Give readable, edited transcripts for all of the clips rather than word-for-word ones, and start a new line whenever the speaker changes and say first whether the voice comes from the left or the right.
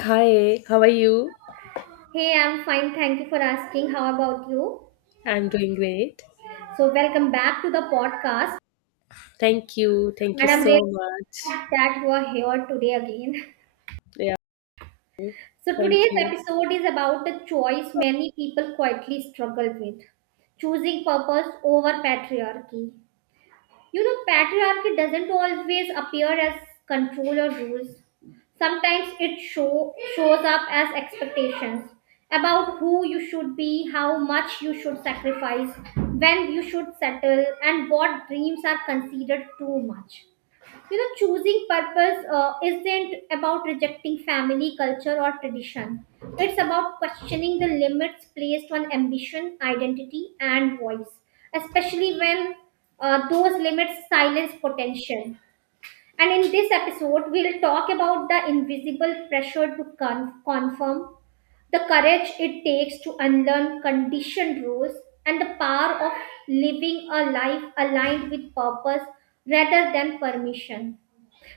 left: Hi, how are you?
right: Hey, I'm fine. Thank you for asking. How about you?
left: I'm doing great.
right: So, welcome back to the podcast.
left: Thank you. Thank you
right: And I'm really
left: so much.
right: glad that you are here today again.
left: Yeah,
right: So,
left: thank
right: today's
left: you.
right: episode is about a choice many people quietly struggle with choosing purpose over patriarchy. You know, patriarchy doesn't always appear as control or rules. Sometimes it shows up as expectations about who you should be, how much you should sacrifice, when you should settle, and what dreams are considered too much. You know, choosing purpose isn't about rejecting family, culture, or tradition. It's about questioning the limits placed on ambition, identity, and voice, especially when those limits silence potential. And in this episode, we'll talk about the invisible pressure to confirm, the courage it takes to unlearn conditioned rules, and the power of living a life aligned with purpose rather than permission.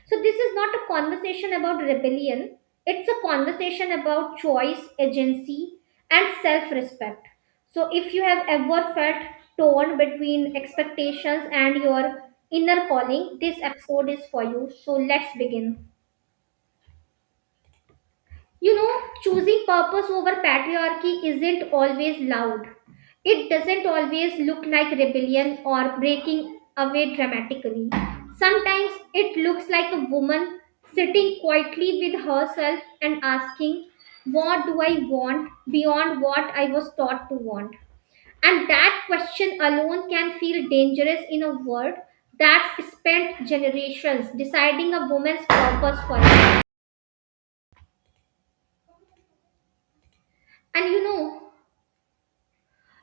right: So, this is not a conversation about rebellion, it's a conversation about choice, agency, and self respect. So, if you have ever felt torn between expectations and your inner calling, this episode is for you. So, let's begin. You know, choosing purpose over patriarchy isn't always loud. It doesn't always look like rebellion or breaking away dramatically. Sometimes it looks like a woman sitting quietly with herself and asking, what do I want beyond what I was taught to want? And that question alone can feel dangerous in a world that's spent generations deciding a woman's purpose for life. And you know,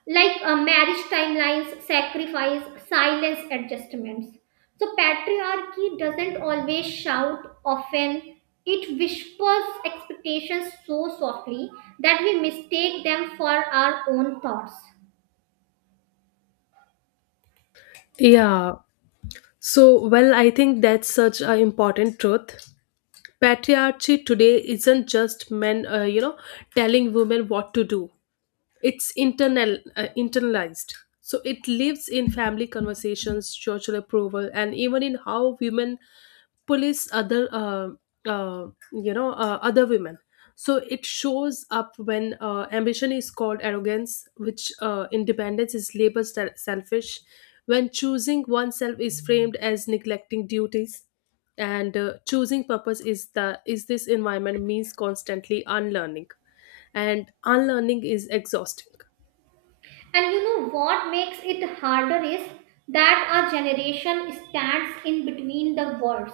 right: like marriage timelines, sacrifice, silence adjustments. So, patriarchy doesn't always shout, often it whispers expectations so softly that we mistake them for our own thoughts.
left: Yeah. Well, I think that's such an important truth. Patriarchy today isn't just men, you know, telling women what to do. It's internalized, so it lives in family conversations, social approval, and even in how women police other uh, you know other women. So it shows up when ambition is called arrogance, which independence is labeled selfish, when choosing oneself is framed as neglecting duties, and choosing purpose is the is this environment means constantly unlearning, and unlearning is exhausting.
right: And you know what makes it harder is that our generation stands in between the worlds.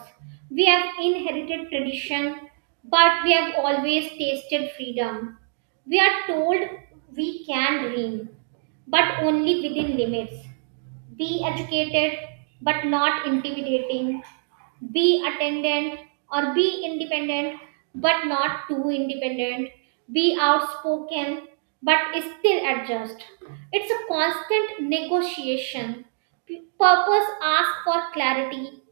right: We have inherited tradition, but we have always tasted freedom. We are told we can dream but only within limits. Be educated, but not intimidating. Be attendant or be independent, but not too independent. Be outspoken, but still adjust. It's a constant negotiation. Purpose asks for clarity.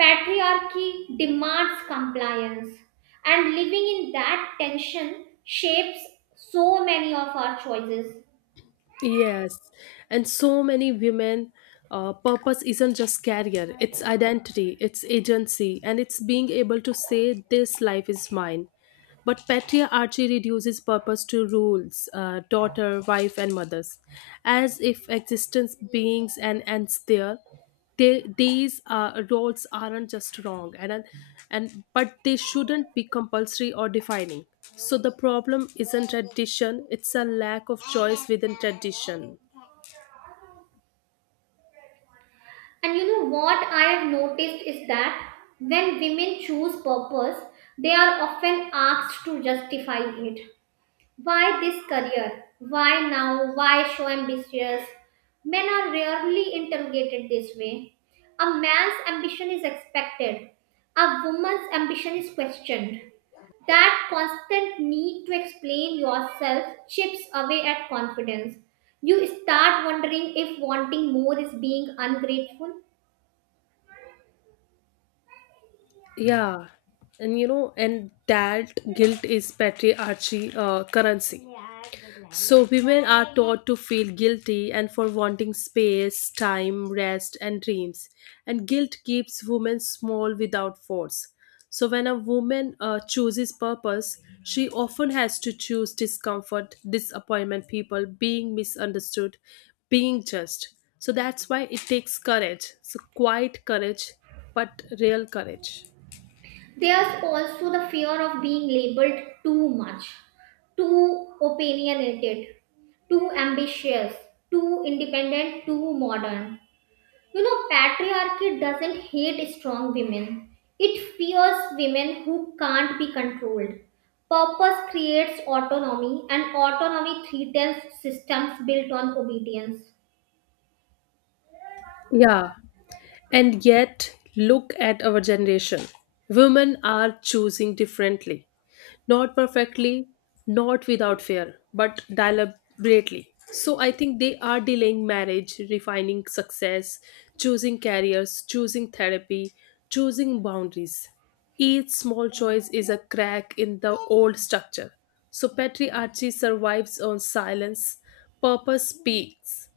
right: Patriarchy demands compliance. And living in that tension shapes so many of our choices.
left: Yes, and so many women, purpose isn't just career, it's identity, it's agency, and it's being able to say, "This life is mine." But patriarchy reduces purpose to rules, daughter, wife, and mothers, as if existence beings and ends there. These roles aren't just wrong, and but they shouldn't be compulsory or defining. So the problem isn't tradition; it's a lack of choice within tradition.
right: And you know what I have noticed is that when women choose purpose, they are often asked to justify it. Why this career? Why now? Why so ambitious? Men are rarely interrogated this way. A man's ambition is expected, a woman's ambition is questioned. That constant need to explain yourself chips away at confidence. You start wondering if wanting more is being ungrateful.
left: Yeah, and you know, and that guilt is patriarchy currency. So, women are taught to feel guilty and for wanting space, time, rest, and dreams. And guilt keeps women small without force. So, when a woman chooses purpose, she often has to choose discomfort, disappointment, people, being misunderstood, being judged. So, that's why it takes courage. So, quiet courage, but real courage.
right: There's also the fear of being labeled too much, too opinionated, too ambitious, too independent, too modern. You know, patriarchy doesn't hate strong women, it fears women who can't be controlled. Purpose creates autonomy, and autonomy threatens systems built on obedience.
left: Yeah. And yet, look at our generation. Women are choosing differently. Not perfectly, not without fear, but deliberately. So I think they are delaying marriage, refining success, choosing careers, choosing therapy, choosing boundaries. Each small choice is a crack in the old structure. So patriarchy survives on silence, purpose speaks.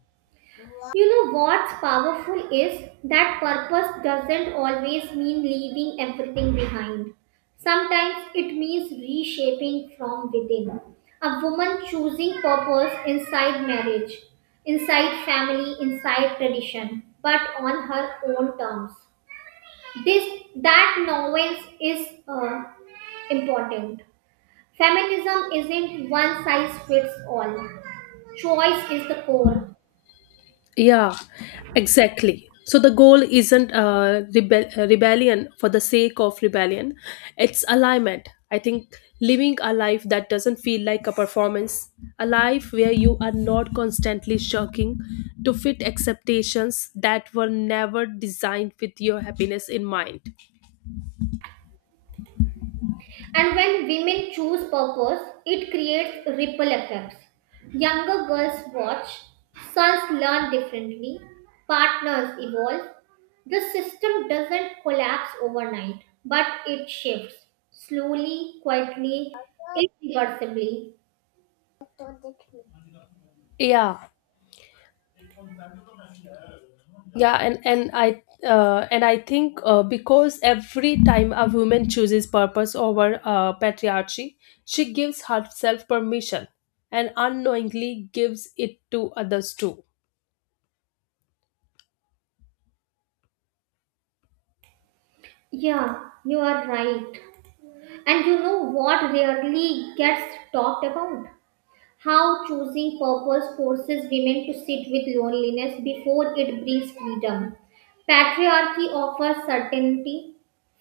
right: You know what's powerful is that purpose doesn't always mean leaving everything behind. Sometimes it means reshaping from within. A woman choosing purpose inside marriage, inside family, inside tradition, but on her own terms. This That nuance is important. Feminism isn't one size fits all. Choice is the core.
left: Yeah, exactly. So the goal isn't rebellion for the sake of rebellion, it's alignment. I think living a life that doesn't feel like a performance, a life where you are not constantly shirking to fit expectations that were never designed with your happiness in mind.
right: And when women choose purpose, it creates ripple effects. Younger girls watch, sons learn differently, partners evolve. The system doesn't collapse overnight, but it shifts slowly, quietly, irreversibly.
left: Yeah, yeah, and I think because every time a woman chooses purpose over patriarchy, she gives herself permission and unknowingly gives it to others too.
right: Yeah, you are right. And you know what rarely gets talked about? How choosing purpose forces women to sit with loneliness before it brings freedom. Patriarchy offers certainty,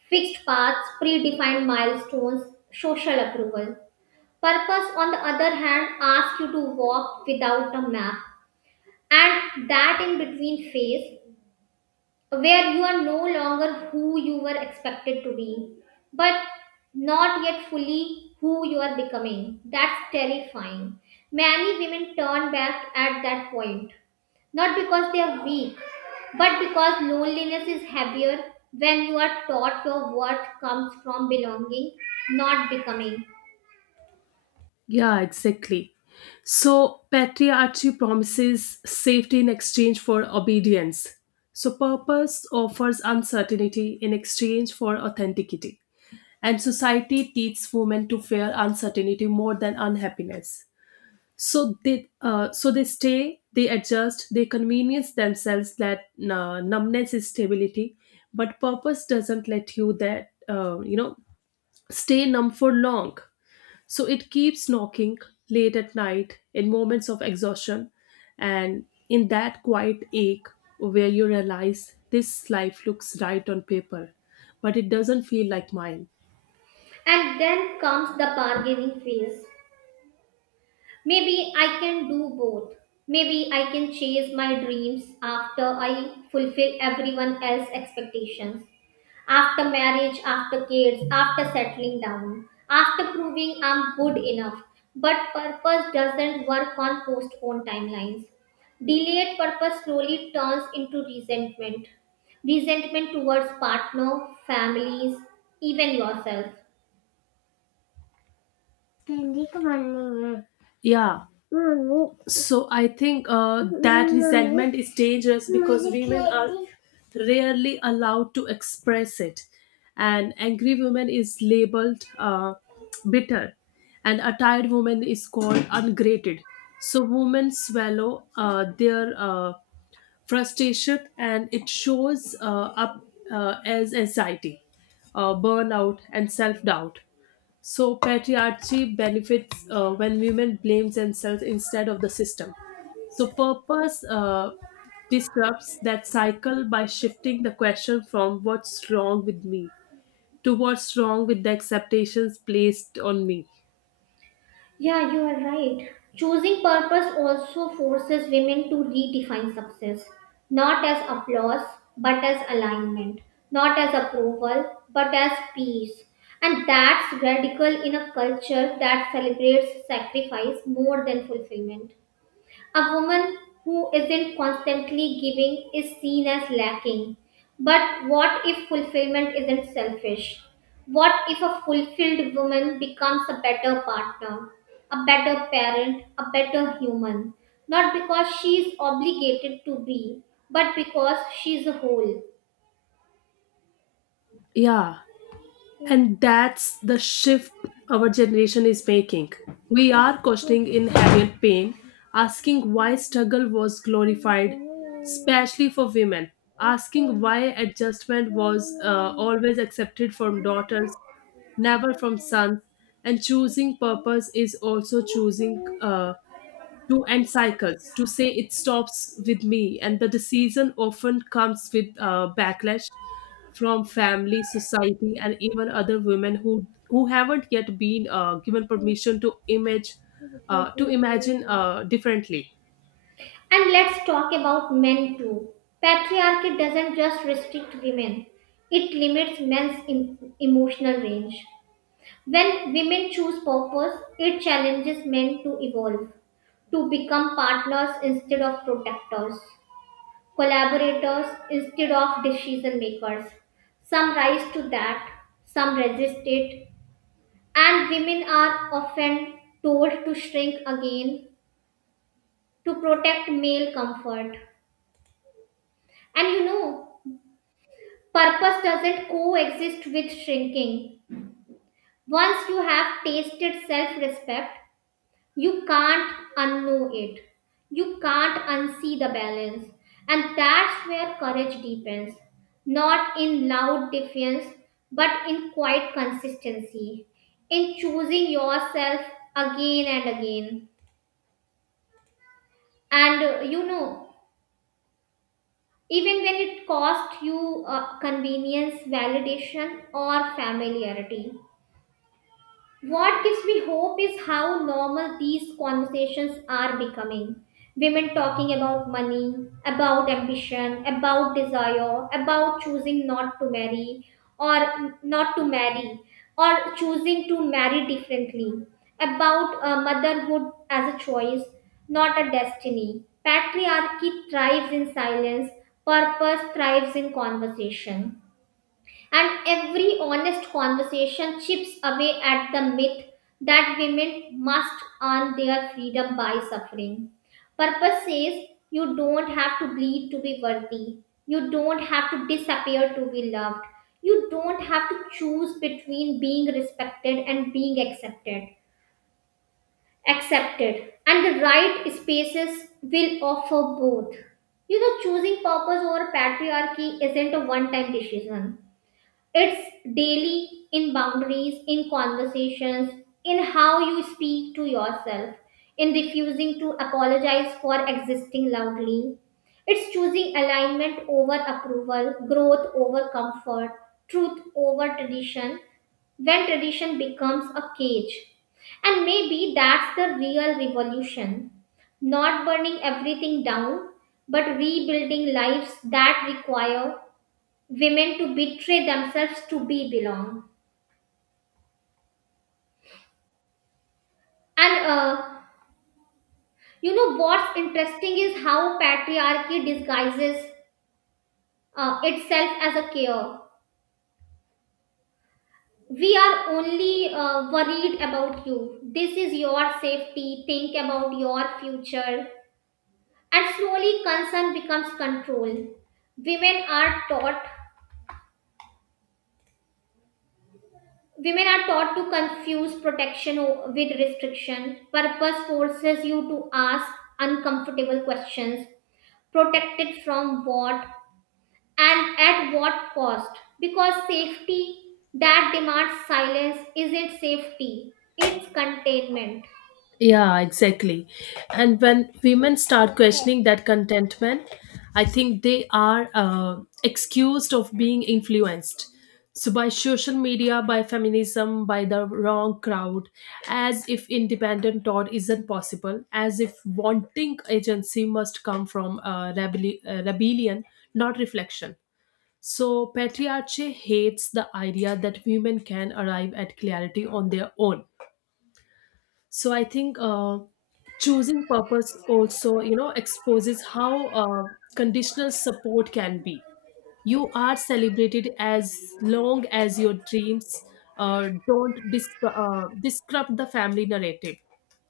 right: fixed paths, predefined milestones, social approval. Purpose, on the other hand, asks you to walk without a map, and that in between phase where you are no longer who you were expected to be, but not yet fully who you are becoming. That's terrifying. Many women turn back at that point, not because they are weak, but because loneliness is heavier when you are taught your worth comes from belonging, not becoming.
left: Yeah, exactly. So, patriarchy promises safety in exchange for obedience. So, purpose offers uncertainty in exchange for authenticity. And society teaches women to fear uncertainty more than unhappiness. So they stay, they adjust, they convenience themselves that numbness is stability, but purpose doesn't let you that you know stay numb for long. So it keeps knocking late at night in moments of exhaustion, and in that quiet ache where you realize this life looks right on paper, but it doesn't feel like mine.
right: And then comes the bargaining phase. Maybe I can do both. Maybe I can chase my dreams after I fulfill everyone else's expectations. After marriage, after kids, after settling down, after proving I'm good enough. But purpose doesn't work on postponed timelines. Delayed purpose slowly turns into resentment. Resentment towards partner, families, even yourself.
left: Ständig running. Yeah. Mommy, so I think that mummy resentment is dangerous because मुझे women are candy rarely allowed to express it. An angry woman is labeled bitter, and a tired woman is called ungraded. So women swallow their frustration, and it shows up as anxiety, burnout, and self doubt. So patriarchy benefits when women blame themselves instead of the system. So purpose disrupts that cycle by shifting the question from what's wrong with me to what's wrong with the expectations placed on me.
right: Yeah, you are right. Choosing purpose also forces women to redefine success, not as applause, but as alignment, not as approval, but as peace. And that's radical in a culture that celebrates sacrifice more than fulfillment. A woman who isn't constantly giving is seen as lacking. But what if fulfillment isn't selfish? What if a fulfilled woman becomes a better partner, a better parent, a better human? Not because she is obligated to be, but because she is whole.
left: Yeah, and that's the shift our generation is making. We are questioning in heavy and pain, asking why struggle was glorified, especially for women, asking why adjustment was always accepted from daughters, never from sons, and choosing purpose is also choosing to end cycles, to say it stops with me. And the decision often comes with backlash from family, society, and even other women who haven't yet been given permission to image to imagine differently.
right: And let's talk about men too. Patriarchy doesn't just restrict women, it limits men's emotional range. When women choose purpose, it challenges men to evolve, to become partners instead of protectors, collaborators instead of decision makers. Some rise to that, some resist it, and women are often told to shrink again to protect male comfort. And you know, purpose doesn't coexist with shrinking. Once you have tasted self respect, you can't unknow it. You can't unsee the balance. And that's where courage deepens. Not in loud defiance, but in quiet consistency. In choosing yourself again and again. And you know, even when it costs you convenience, validation, or familiarity. What gives me hope is how normal these conversations are becoming. Women talking about money, about ambition, about desire, about choosing not to marry or not to marry, or choosing to marry differently, about motherhood as a choice, not a destiny. Patriarchy thrives in silence, purpose thrives in conversation. And every honest conversation chips away at the myth that women must earn their freedom by suffering. Purpose says you don't have to bleed to be worthy. You don't have to disappear to be loved. You don't have to choose between being respected and being accepted. Accepted. And the right spaces will offer both. You know, choosing purpose over patriarchy isn't a one time decision. It's daily in boundaries, in conversations, in how you speak to yourself, in refusing to apologize for existing loudly. It's choosing alignment over approval, growth over comfort, truth over tradition, when tradition becomes a cage. And maybe that's the real revolution. Not burning everything down, but rebuilding lives that require women to betray themselves to be belong. And you know what's interesting is how patriarchy disguises itself as a care. We are only worried about you, this is your safety, think about your future. And slowly concern becomes control. women are taught Women are taught to confuse protection with restriction. Purpose forces you to ask uncomfortable questions. Protected from what, and at what cost? Because safety that demands silence isn't safety, it's containment.
left: Yeah, exactly. And when women start questioning that contentment, I think they are excused of being influenced. So by social media, by feminism, by the wrong crowd, as if independent thought isn't possible, as if wanting agency must come from rebellion, not reflection. So patriarchy hates the idea that women can arrive at clarity on their own. So I think choosing purpose also, you know, exposes how conditional support can be. You are celebrated as long as your dreams don't disrupt the family narrative.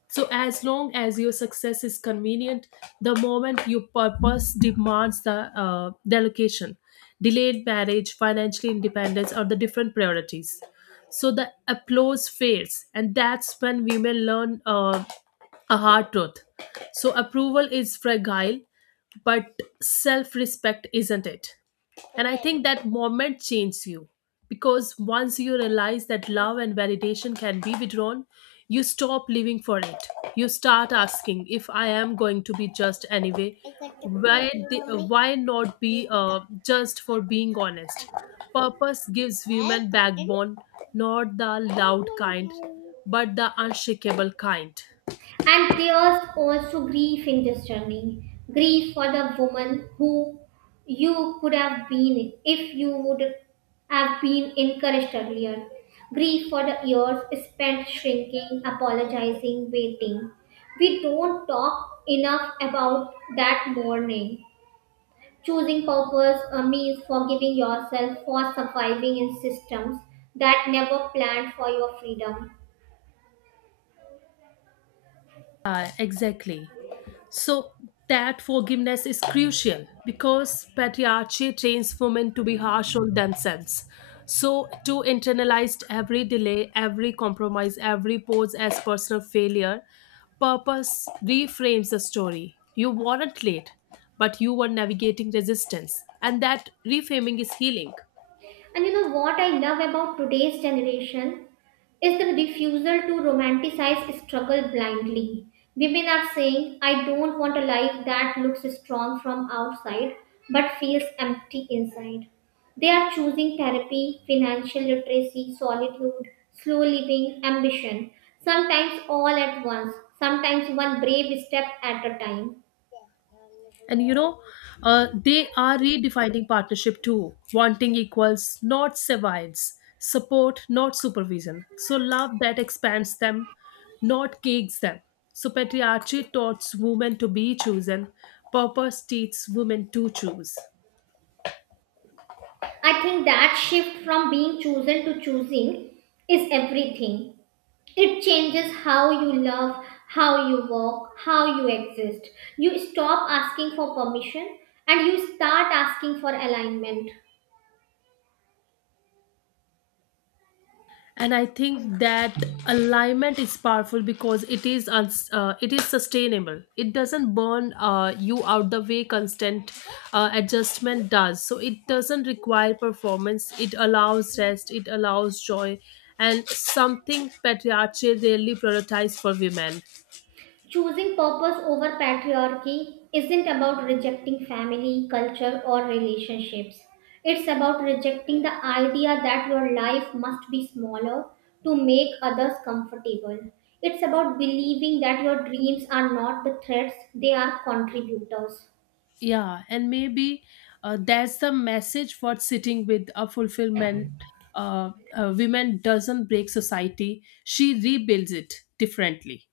left: So, as long as your success is convenient, the moment your purpose demands the delocation, delayed marriage, financial independence are the different priorities. So, the applause fades, and that's when women learn a hard truth. So, approval is fragile, but self respect isn't it? And I think that moment changes you because once you realize that love and validation can be withdrawn, you stop living for it. You start asking if I am going to be judged anyway, why not be judged for being honest? Purpose gives women backbone, not the loud kind, but the unshakable kind.
right: And there's also grief in this journey, grief for the woman who you could have been if you would have been encouraged earlier, grief for the years spent shrinking, apologizing, waiting. We don't talk enough about that mourning. Choosing purpose means forgiving yourself for surviving in systems that never planned for your freedom.
left: Exactly. So that forgiveness is crucial because patriarchy trains women to be harsh on themselves. So to internalize every delay, every compromise, every pause as personal failure, purpose reframes the story. You weren't late, but you were navigating resistance. And that reframing is healing.
right: And you know what I love about today's generation is the refusal to romanticize struggle blindly. Women are saying, I don't want a life that looks strong from outside but feels empty inside. They are choosing therapy, financial literacy, solitude, slow living, ambition, sometimes all at once, sometimes one brave step at a time.
left: And you know, they are redefining partnership too, wanting equals not survives, support not supervision, so love that expands them, not cakes them. So patriarchy taught women to be chosen, purpose teaches women to choose.
right: I think that shift from being chosen to choosing is everything. It changes how you love, how you walk, how you exist. You stop asking for permission and you start asking for alignment.
left: And I think that alignment is powerful because it is sustainable. It doesn't burn you out the way constant adjustment does. So it doesn't require performance, it allows rest, it allows joy, and something patriarchy rarely prioritizes for women.
right: Choosing purpose over patriarchy isn't about rejecting family, culture, or relationships. It's about rejecting the idea that your life must be smaller to make others comfortable. It's about believing that your dreams are not the threats, they are contributors.
left: Yeah, and maybe that's the message for sitting with a fulfillment. Women doesn't break society, she rebuilds it differently.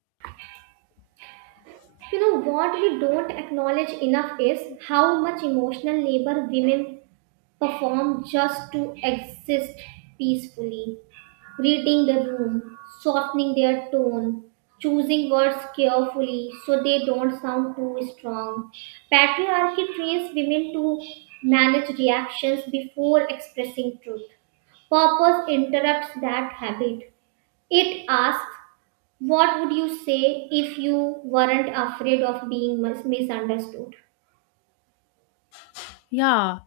right: You know what we don't acknowledge enough is how much emotional labor women perform just to exist peacefully. Reading the room, softening their tone, choosing words carefully so they don't sound too strong. Patriarchy trains women to manage reactions before expressing truth. Purpose interrupts that habit. It asks, what would you say if you weren't afraid of being misunderstood?
left: Yeah,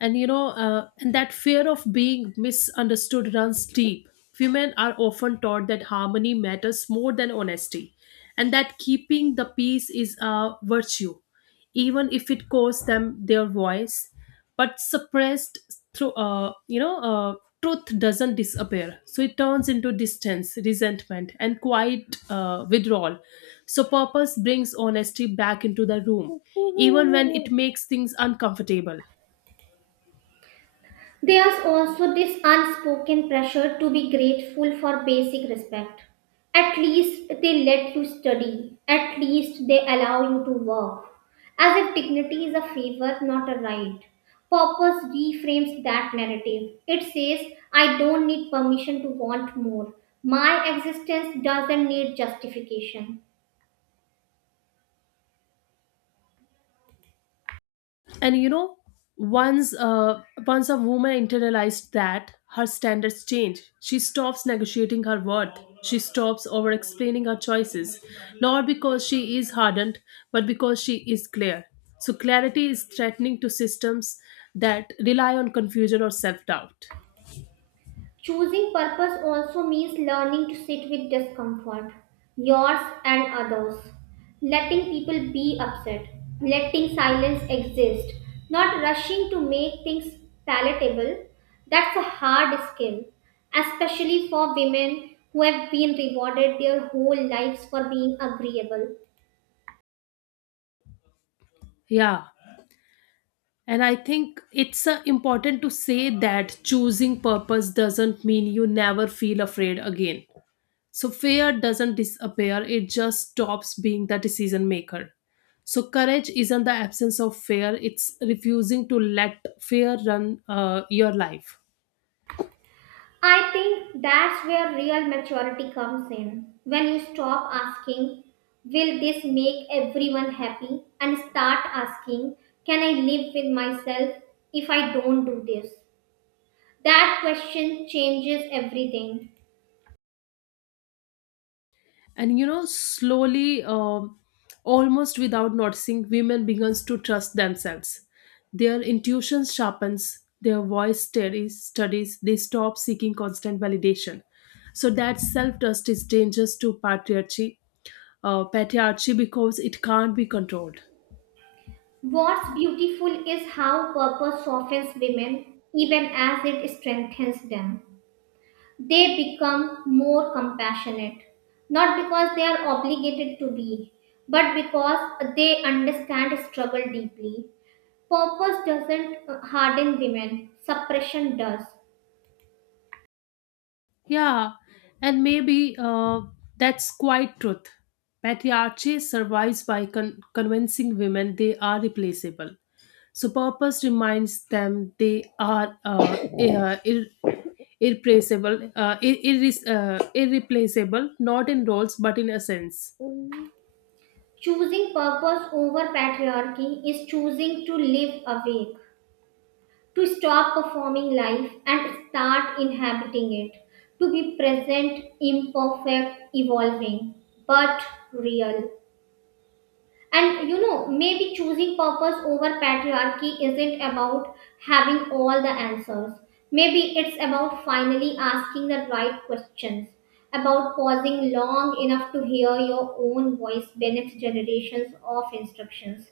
left: and you know, and that fear of being misunderstood runs deep. Women are often taught that harmony matters more than honesty, and that keeping the peace is a virtue, even if it costs them their voice. But suppressed through, truth doesn't disappear, so it turns into distance, resentment, and quiet withdrawal. So purpose brings honesty back into the room, even when it makes things uncomfortable.
right: There's also this unspoken pressure to be grateful for basic respect. At least they let you study, at least they allow you to work. As if dignity is a favor, not a right. Purpose reframes that narrative. It says, I don't need permission to want more. My existence doesn't need justification.
left: And you know, once a woman internalized that, her standards change. She stops negotiating her worth, she stops over explaining her choices, not because she is hardened but because she is clear. So clarity is threatening to systems that rely on confusion or self doubt.
right: Choosing purpose also means learning to sit with discomfort, yours and others, letting people be upset, letting silence exist, not rushing to make things palatable. That's a hard skill, especially for women who have been rewarded their whole lives for being agreeable.
left: Yeah, and I think it's important to say that choosing purpose doesn't mean you never feel afraid again. So fear doesn't disappear, it just stops being the decision maker. So courage isn't the absence of fear, it's refusing to let fear run your life.
right: I think that's where real maturity comes in. When you stop asking, will this make everyone happy? And start asking, can I live with myself if I don't do this? That question changes everything.
left: And you know, slowly, almost without noticing, women begins to trust themselves. Their intuition sharpens, their voice steadies, studies, they stop seeking constant validation. So that self-trust is dangerous to patriarchy because it can't be controlled.
right: What's beautiful is how purpose softens women even as it strengthens them. They become more compassionate, not because they are obligated to be, but because they understand struggle deeply. Purpose doesn't harden women, suppression does.
left: Yeah, and maybe that's quite truth. Patriarchy survives by convincing women they are replaceable. So purpose reminds them they are irreplaceable, not in roles but in essence.
right: Choosing purpose over patriarchy is choosing to live awake, to stop performing life and start inhabiting it, to be present, imperfect, evolving, but real. And you know, maybe choosing purpose over patriarchy isn't about having all the answers. Maybe it's about finally asking the right questions, about pausing long enough to hear your own voice beneath generations of instructions,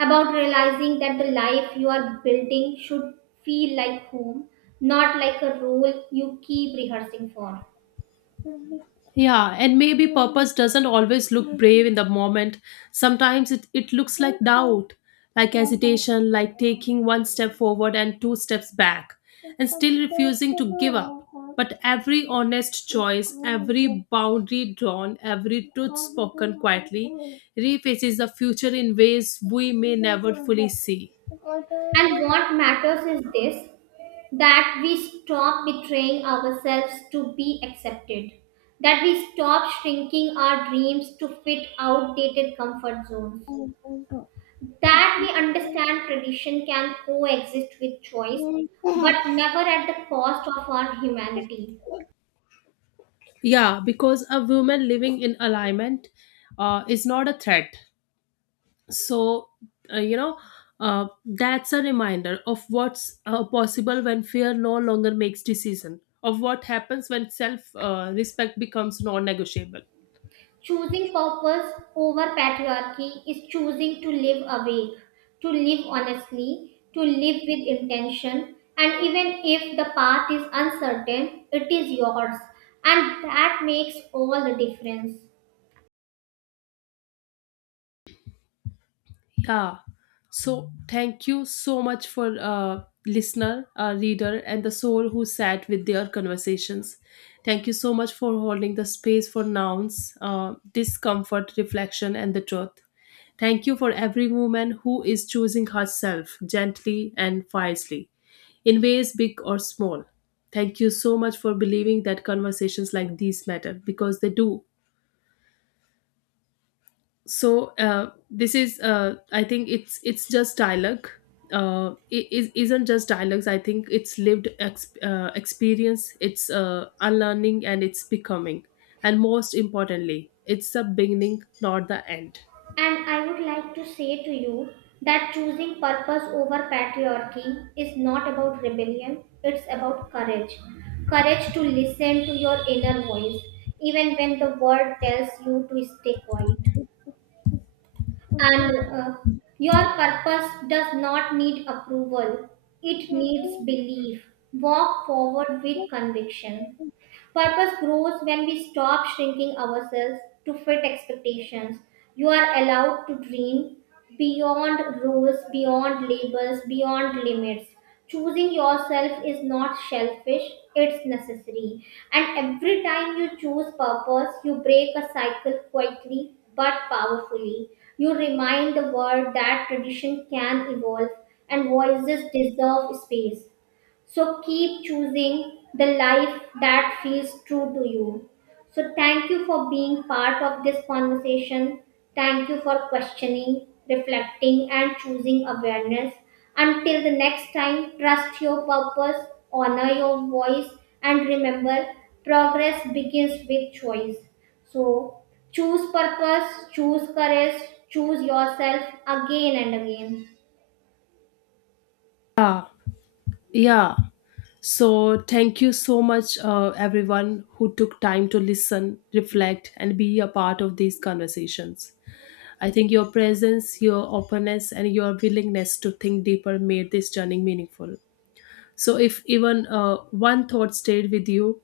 right: about realizing that the life you are building should feel like home, not like a role you keep rehearsing for.
left: Yeah, and maybe purpose doesn't always look brave in the moment. Sometimes it looks like doubt, like hesitation, like taking one step forward and two steps back, and still refusing to give up. But every honest choice, every boundary drawn, every truth spoken quietly refaces the future in ways we may never fully see.
right: And what matters is this, that we stop betraying ourselves to be accepted, that we stop shrinking our dreams to fit outdated comfort zones, that we understand tradition can coexist with choice, but never at the cost of our humanity.
left: Yeah, because a woman living in alignment is not a threat. So, uh, you know, that's a reminder of what's possible when fear no longer makes decision, of what happens when self respect becomes non negotiable.
right: Choosing purpose over patriarchy is choosing to live awake, to live honestly, to live with intention, and even if the path is uncertain, it is yours, and that makes all the difference.
left: Yeah. So thank you so much for listener, reader, and the soul who sat with their conversations. Thank you so much for holding the space for nouns, discomfort, reflection, and the truth. Thank you for every woman who is choosing herself gently and wisely, in ways big or small. Thank you so much for believing that conversations like these matter because they do. So this is I think it's just dialogue. Isn't just dialogues, I think it's lived experience, it's unlearning, and it's becoming. And most importantly, it's the beginning, not the end.
right: And I would like to say to you that choosing purpose over patriarchy is not about rebellion, it's about courage. Courage to listen to your inner voice, even when the world tells you to stay quiet. And your purpose does not need approval, it needs belief. Walk forward with conviction. Purpose grows when we stop shrinking ourselves to fit expectations. You are allowed to dream beyond rules, beyond labels, beyond limits. Choosing yourself is not selfish, it's necessary. And every time you choose purpose, you break a cycle quietly but powerfully. You remind the world that tradition can evolve and voices deserve space. So keep choosing the life that feels true to you. So thank you for being part of this conversation. Thank you for questioning, reflecting, and choosing awareness. Until the next time, trust your purpose, honor your voice, and remember progress begins with choice. So choose purpose, choose courage, choose yourself again and again.
left: Yeah, yeah. So thank you so much, everyone who took time to listen, reflect, and be a part of these conversations. I think your presence, your openness, and your willingness to think deeper made this journey meaningful. So, if even one thought stayed with you,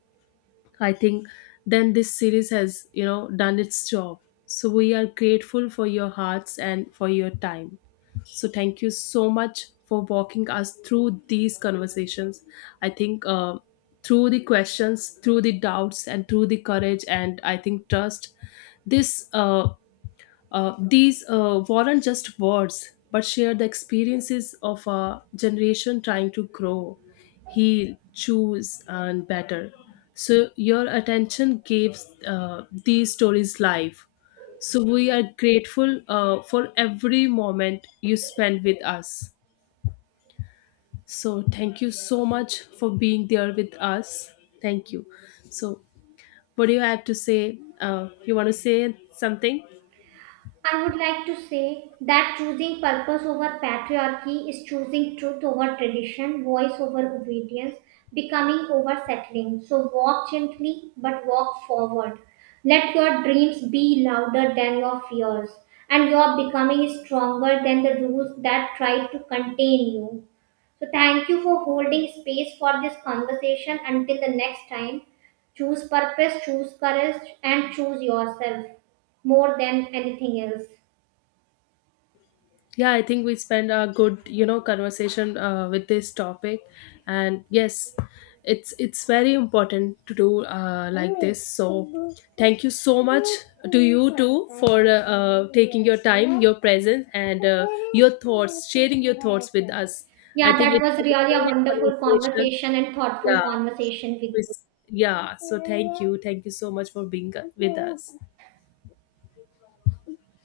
left: I think then this series has, you know, done its job. So, we are grateful for your hearts and for your time. So, thank you so much for walking us through these conversations. I think through the questions, through the doubts, and through the courage, and I think trust, this these weren't just words, but share the experiences of a generation trying to grow, heal, choose, and better. So, your attention gave these stories life. So, we are grateful for every moment you spend with us. So, thank you so much for being there with us. Thank you. So, what do you have to say? You want to say something?
right: I would like to say that choosing purpose over patriarchy is choosing truth over tradition, voice over obedience, becoming over settling. So walk gently but walk forward. Let your dreams be louder than your fears, and your becoming is stronger than the rules that try to contain you. So thank you for holding space for this conversation. Until the next time, choose purpose, choose courage, and choose yourself more than anything else.
left: Yeah, I think we spend a good, you know, conversation with this topic. And yes, it's very important to do like this. So thank you so much to you too for taking your time, your presence, and your thoughts, sharing your thoughts with us. I
right: Yeah,
left: think
right: that
left: it
right: was
left: was a
right: really a
left: great
right: wonderful
left: conversation.
right: conversation and thoughtful
left: Yeah.
right: conversation with
left: it
right: you.
left: was- yeah, so thank you, thank you so much for being with us.